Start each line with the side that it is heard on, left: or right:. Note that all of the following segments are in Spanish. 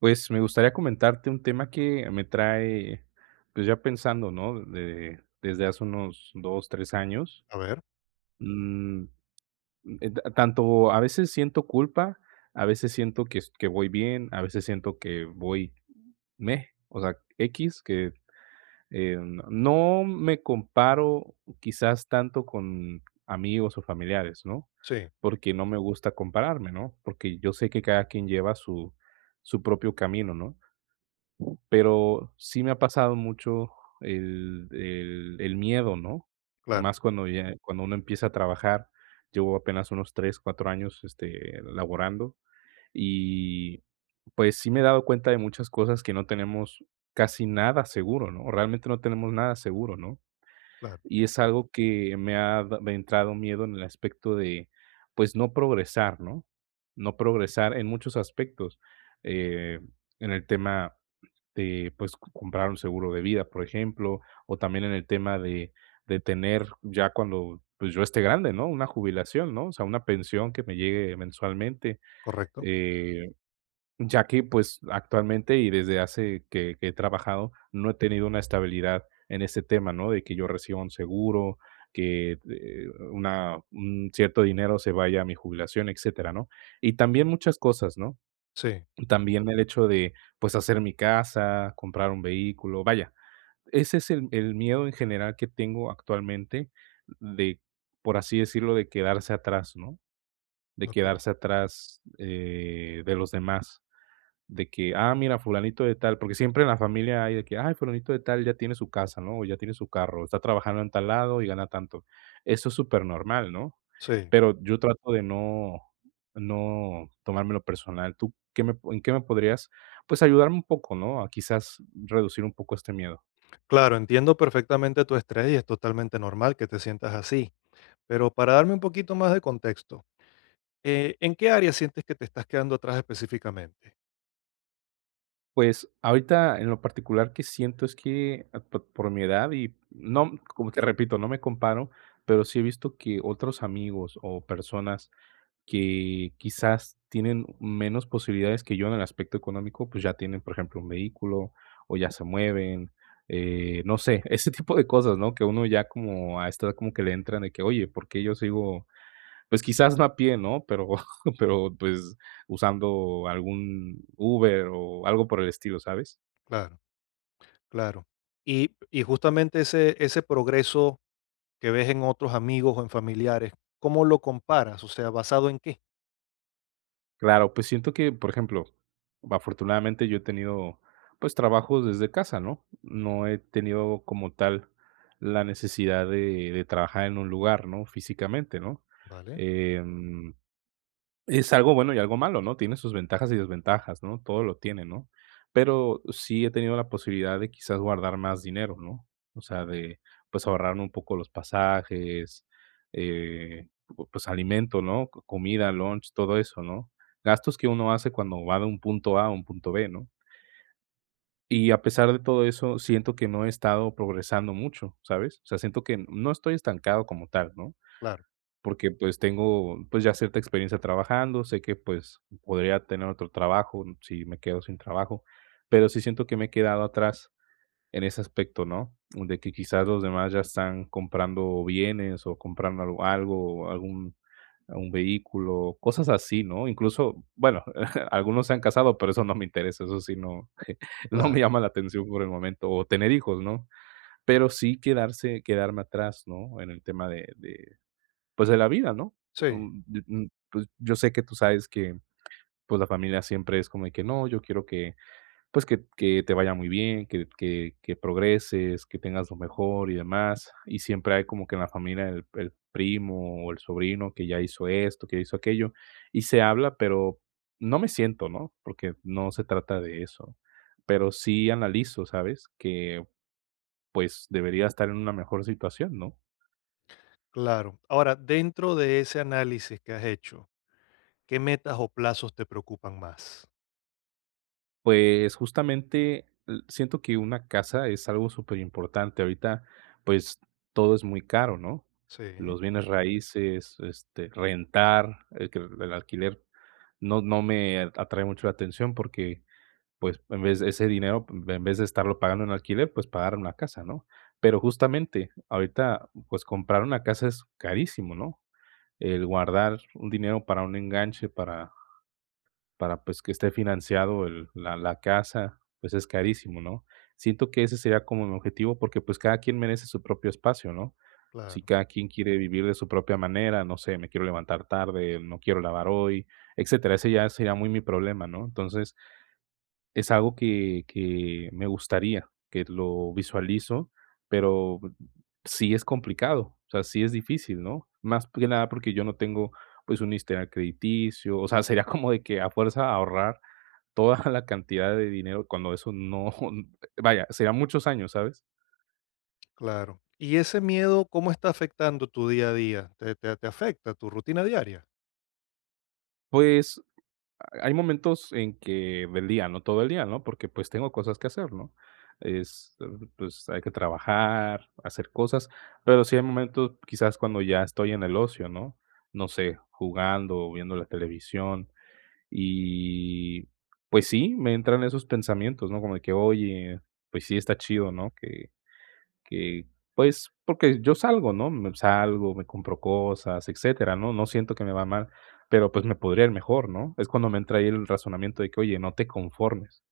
right: Pues, me gustaría comentarte un tema que me trae, pues, ya pensando, ¿no? De desde hace unos 2 3 años.
left: A ver,
right: Mm. Ta tanto a veces siento culpa, a veces siento que es que voy bien, a veces siento que voy meh, o sea, x que, no me comparo quizás tanto con amigos o familiares, ¿no?
left: sí,
right: Porque no me gusta compararme, ¿no? Porque yo sé que cada quien lleva su su propio camino, ¿no? Pero sí me ha pasado mucho el miedo, ¿no?
left: claro,
right: Más cuando ya cuando uno empieza a trabajar. Llevo apenas unos 3 4 años, laborando, y, pues, sí me he dado cuenta de muchas cosas que no tenemos casi nada seguro, ¿no? Realmente no tenemos nada seguro, ¿no?
left: claro,
right: Y es algo que me ha entrado miedo en el aspecto de, pues, no progresar, ¿no? No progresar en muchos aspectos, eh, en el tema de, pues, c comprar un seguro de vida, por ejemplo, o también en el tema de tener ya cuando, pues, yo esté grande, ¿no? Una jubilación, ¿no? O sea, una pensión que me llegue mensualmente,
left: correcto.
right: eh, ya que, pues, actualmente y desde hace que he trabajado, no he tenido una estabilidad en este tema, ¿no? De que yo reciba un seguro, que, una un cierto dinero se vaya a mi jubilación, etcétera, ¿no? Y también muchas cosas, ¿no?
left: Sí,
right: También el hecho de, pues, hacer mi casa, comprar un vehículo, vaya, ese es el miedo en general que tengo actualmente de, por así decirlo, de quedarse atrás, ¿no? De
left: okey,
right: quedarse atrás, de los demás. De que, ah, mira, fulanito de tal, porque siempre en la familia hay de que, ay, fulanito de tal ya tiene su casa, ¿no? O ya tiene su carro, está trabajando en tal lado y gana tanto. Eso es súper normal, ¿no?
left: sí.
right: Pero yo trato de no tomármelo personal. ¿Tú qué me en qué me podrías, pues, ayudarme un poco, no? A quizás reducir un poco este miedo.
left: Claro, entiendo perfectamente tu estrés y es totalmente normal que te sientas así. Pero para darme un poquito más de contexto, ¿en qué área sientes que te estás quedando atrás específicamente?
right: Pues, ahorita en lo particular que siento es que, ah, po por mi edad y no, como te repito, no me comparo, pero sí he visto que otros amigos o personas que quizás tienen menos posibilidades que yo en el aspecto económico, pues ya tienen, por ejemplo, un vehículo o ya se mueven, no sé, ese tipo de cosas, ¿no? Que uno ya como a esta edad como que le entran de que, oye, ¿por qué yo sigo? Pues quizás no a pie, ¿no? Pero, pero pues usando algún Uber o algo por el estilo, ¿sabes?
left: Claro, claro. Y justamente ese progreso que ves en otros amigos o en familiares, ¿cómo lo comparas? O sea, ¿basado en qué?
right: Claro, pues siento que, por ejemplo, afortunadamente yo he tenido, pues, trabajos desde casa, ¿no? No he tenido como tal la necesidad de trabajar en un lugar, ¿no? Físicamente, ¿no?
left: Vale,
right: Em, es algo bueno y algo malo, ¿no? Tiene sus ventajas y desventajas, ¿no? Todo lo tiene, ¿no? Pero sí he tenido la posibilidad de quizás guardar más dinero, ¿no? O sea, de, pues, ahorrar un poco los pasajes, pu pues, alimento, ¿no? Co comida, lunch, todo eso, ¿no? Gastos que uno hace cuando va de un punto A a un punto B, ¿no? Y a pesar de todo eso, siento que no he estado progresando mucho, ¿sabes? O sea, siento que no estoy estancado como tal, ¿no?
left: claro,
right: Porque, pues, tengo, pues, ya cierta experiencia trabajando, sé que, pues, podría tener otro trabajo si me quedo sin trabajo, pero sí siento que me he quedado atrás en ese aspecto, ¿no? De que quizás los demás ya están comprando bienes o comprando algo, algún un vehículo, cosas así, ¿no? Incluso, bueno, algunos se han casado, pero eso no me interesa, eso sí no no me
left: claro.
right: llama la atención por el momento, o tener hijos, ¿no? Pero sí quedarse quedarme atrás, ¿no? En el tema de pues, de la vida, ¿no?
left: Sí,
right: Mm, d mm, pues, yo sé que tú sabes que, pues, la familia siempre es como de que: "No, yo quiero que, pues, que te vaya muy bien, que progreses, que tengas lo mejor y demás". Y siempre hay como que en la familia el primo o el sobrino que ya hizo esto, que ya hizo aquello, y se habla, pero no me siento, ¿no? Porque no se trata de eso, pero sí analizo, ¿sabes? Que, pues, debería estar en una mejor situación, ¿no?
left: claro. Ahora, dentro de ese análisis que has hecho, ¿qué metas o plazos te preocupan más?
right: Pues, justamente, l siento que una casa es algo súper importante. Ahorita, pues, todo es muy caro, ¿no?
left: Sí,
right: Los bienes raíces, este, rentar, el que el alquiler no me atrae mucho la atención porque, pues, en vez de ese dinero, en vez de estarlo pagando en alquiler, pues, pagar una casa, ¿no? Pero justamente, ahorita, pues, comprar una casa es carísimo, ¿no? El guardar un dinero para un enganche, para pues, que esté financiado el la la casa, pues, es carísimo, ¿no? Siento que ese sería como mi objetivo, porque, pues, cada quien merece su propio espacio, ¿no? Si
left: claro,
right: cada quien quiere vivir de su propia manera, no sé, me quiero levantar tarde, no quiero lavar hoy, etcétera. Ese ya sería muy mi problema, ¿no? Entonces, es algo que me gustaría, que lo visualizo, pero sí es complicado, o sea, sí es difícil, ¿no? Más que nada porque yo no tengo, pues, un historial crediticio, o sea, sería como de que a fuerza ahorrar toda la cantidad de dinero cuando eso no, vaya, serían muchos años, ¿sabes?
left: claro. ¿Y ese miedo cómo está afectando tu día a día? ¿Te, te afecta tu rutina diaria?
right: Pues, hay momentos en que del día, no todo el día, ¿no? Porque, pues, tengo cosas que hacer, ¿no? Es, pues, hay que trabajar, hacer cosas, pero sí hay momentos, quizás, cuando ya estoy en el ocio, ¿no? No sé, jugando viendo la televisión y, pues sí, me entran esos pensamientos, ¿no? Como de que, oye, pues sí, está chido, ¿no? Que, pues, porque yo salgo, ¿no? Me salgo, me compro cosas, etcétera, ¿no? No siento que me va mal, pero, pues, me podría ir mejor, ¿no? Es cuando me entra ahí el razonamiento de que: "Oye, no te conformes,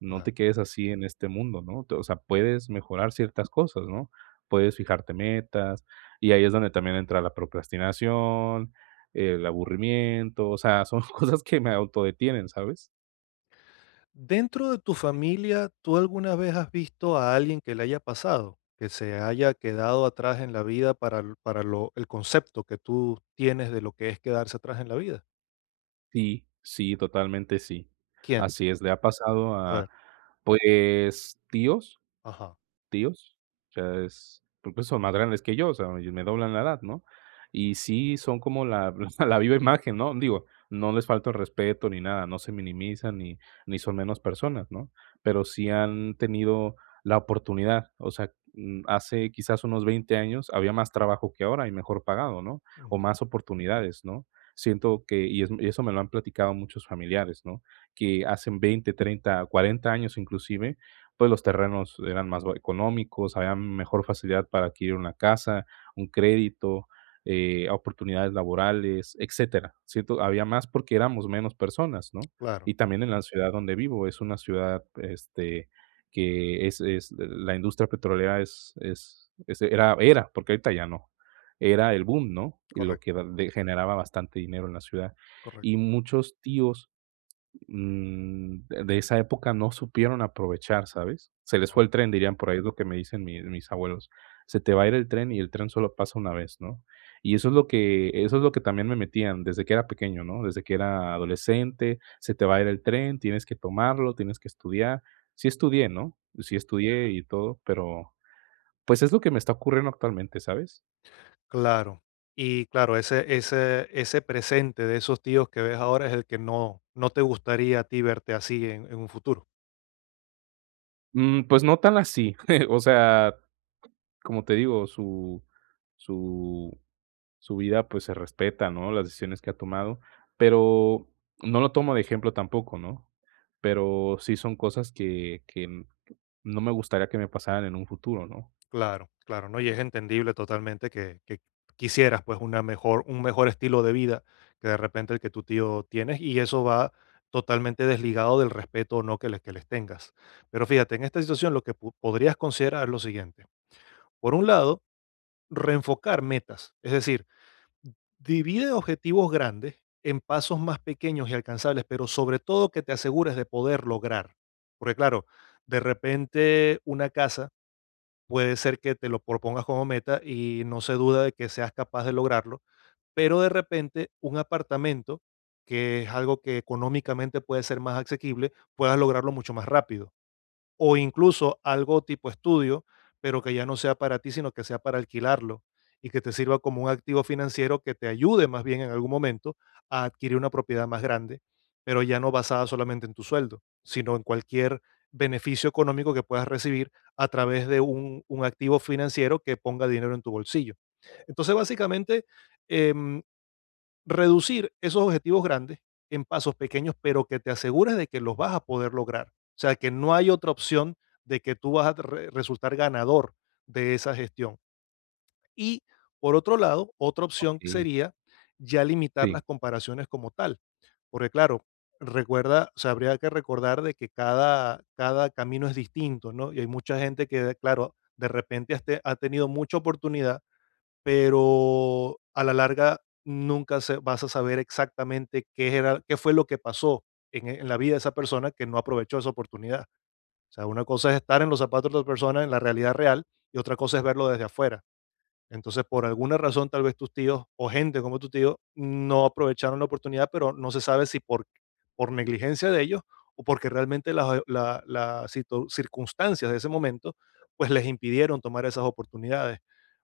right: no te
left: Claro.
right: quedes así en este mundo", ¿no? O sea, puedes mejorar ciertas cosas, ¿no? Puedes fijarte metas, y ahí es donde también entra la procrastinación, el aburrimiento, o sea, son cosas que me autodetienen, ¿sabes?
left: Dentro de tu familia, ¿tú alguna vez has visto a alguien que le haya pasado, que se haya quedado atrás en la vida para, para lo, el concepto que tú tienes de lo que es quedarse atrás en la vida?
right: Sí, sí, totalmente sí.
left: ¿Quién?
right: Así es, le ha pasado
left: A
right: a,
left: ver,
right: pues, tíos
left: ajá,
right: tíos, o sea, es porque son más grandes que yo, o sea, me doblan la edad, ¿no? Y sí son como la la viva imagen, ¿no? Digo, no les falta el respeto ni nada, no se minimizan ni son menos personas, ¿no? Pero sí han tenido la oportunidad, o sea, hace quizás unos 20 años había más trabajo que ahora y mejor pagado, ¿no? O
left: ujú.
right: más oportunidades, ¿no? Siento que y es y eso me lo han platicado muchos familiares, ¿no? Que hacen 20, 30, 40 años inclusive, pues los terrenos eran más económicos, había mejor facilidad para adquirir una casa, un crédito, oportunidades laborales, etcétera, ¿cierto? Había más porque éramos menos personas, ¿no?
left: Claro,
right: Y también en la ciudad donde vivo, es una ciudad, este, que es la industria petrolera es era era, porque ahorita ya no, era el boom, ¿no? Y lo que
left: correcto,
right: da de generaba bastante dinero en la ciudad. Y
left: correcto.
right: muchos tíos de esa época no supieron aprovechar, ¿sabes? Se les fue el tren, dirían por ahí, es lo que me dicen mi mis abuelos. Se te va a ir el tren y el tren solo pasa una vez, ¿no? Y eso es lo que eso es lo que también me metían desde que era pequeño, ¿no? Desde que era adolescente, se te va a ir el tren, tienes que tomarlo, tienes que estudiar. Sí estudié, ¿no? Sí estudié y todo, pero, pues, es lo que me está ocurriendo actualmente, ¿sabes?
left: Claro. Y claro, ese presente de esos tíos que ves ahora es el que no te gustaría a ti verte así en un futuro.
right: Mm, pues no tan así, o sea, como te digo, su su vida, pues, se respeta, ¿no? Las decisiones que ha tomado, pero no lo tomo de ejemplo tampoco, ¿no? Pero sí son cosas que n no me gustaría que me pasaran en un futuro, ¿no?
left: Claro, claro, ¿no? Y es entendible totalmente que quisieras, pues, una mejor un mejor estilo de vida que de repente el que tu tío tienes, y eso va totalmente desligado del respeto o no que les tengas. Pero fíjate, en esta situación lo que po podrías considerar es lo siguiente. Por un lado, reenfocar metas, es decir, divide objetivos grandes en pasos más pequeños y alcanzables, pero sobre todo que te asegures de poder lograr. Porque claro, de repente una casa puede ser que te lo propongas como meta y no se duda de que seas capaz de lograrlo, pero de repente un apartamento, que es algo que económicamente puede ser más asequible, puedas lograrlo mucho más rápido o incluso algo tipo estudio, pero que ya no sea para ti, sino que sea para alquilarlo y que te sirva como un activo financiero que te ayude más bien en algún momento a adquirir una propiedad más grande, pero ya no basada solamente en tu sueldo, sino en cualquier beneficio económico que puedas recibir a través de un activo financiero que ponga dinero en tu bolsillo. Entonces, básicamente, em, reducir esos objetivos grandes en pasos pequeños, pero que te asegures de que los vas a poder lograr. O sea, que no hay otra opción de que tú vas a resultar ganador de esa gestión. Y por otro lado, otra opción
right: Okey.
left: sería ya limitar las
right: Sí.
left: comparaciones como tal, porque claro, recuerda, o sea, habría que recordar de que cada camino es distinto, ¿no? Y hay mucha gente que, claro, de repente ha tenido mucha oportunidad, pero a la larga nunca se vas a saber exactamente qué fue lo que pasó en en la vida de esa persona que no aprovechó esa oportunidad. O sea, una cosa es estar en los zapatos de otra persona, en la realidad real, y otra cosa es verlo desde afuera. Entonces, por alguna razón, tal vez tus tíos o gente como tu tío no aprovecharon la oportunidad, pero no se sabe si por por negligencia de ellos o porque realmente las situ circunstancias de ese momento, pues les impidieron tomar esas oportunidades.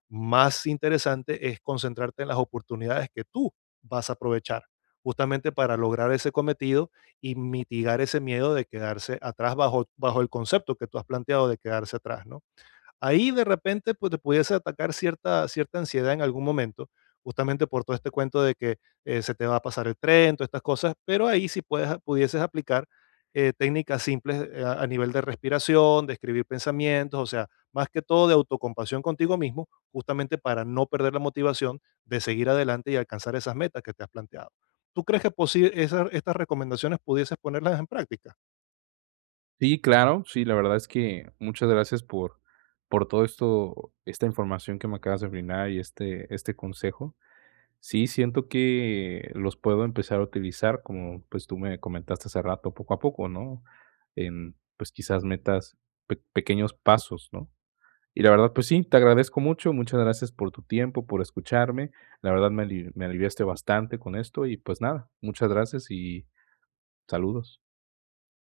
left: Más interesante es concentrarte en las oportunidades que tú vas a aprovechar justamente para lograr ese cometido y mitigar ese miedo de quedarse atrás bajo, bajo el concepto que tú has planteado de quedarse atrás, ¿no? Ahí de repente, pues te pudiese atacar cierta ansiedad en algún momento, justamente por todo este cuento de que se te va a pasar el tren, todas estas cosas, pero ahí sí puedes, pudieses aplicar técnicas simples, a nivel de respiración, de escribir pensamientos, o sea, más que todo de autocompasión contigo mismo, justamente para no perder la motivación de seguir adelante y alcanzar esas metas que te has planteado. ¿Tú crees que estas recomendaciones pudieses ponerlas en práctica?
right: Sí, claro, sí, la verdad es que muchas gracias por todo esto esta información que me acabas de brindar y este consejo. Sí, siento que los puedo empezar a utilizar, como pues tú me comentaste hace rato, poco a poco, ¿no? En, pues quizás metas, pequeños pasos, ¿no? Y la verdad, pues sí, te agradezco mucho, muchas gracias por tu tiempo, por escucharme. La verdad me, me aliviaste bastante con esto y pues nada, muchas gracias y saludos.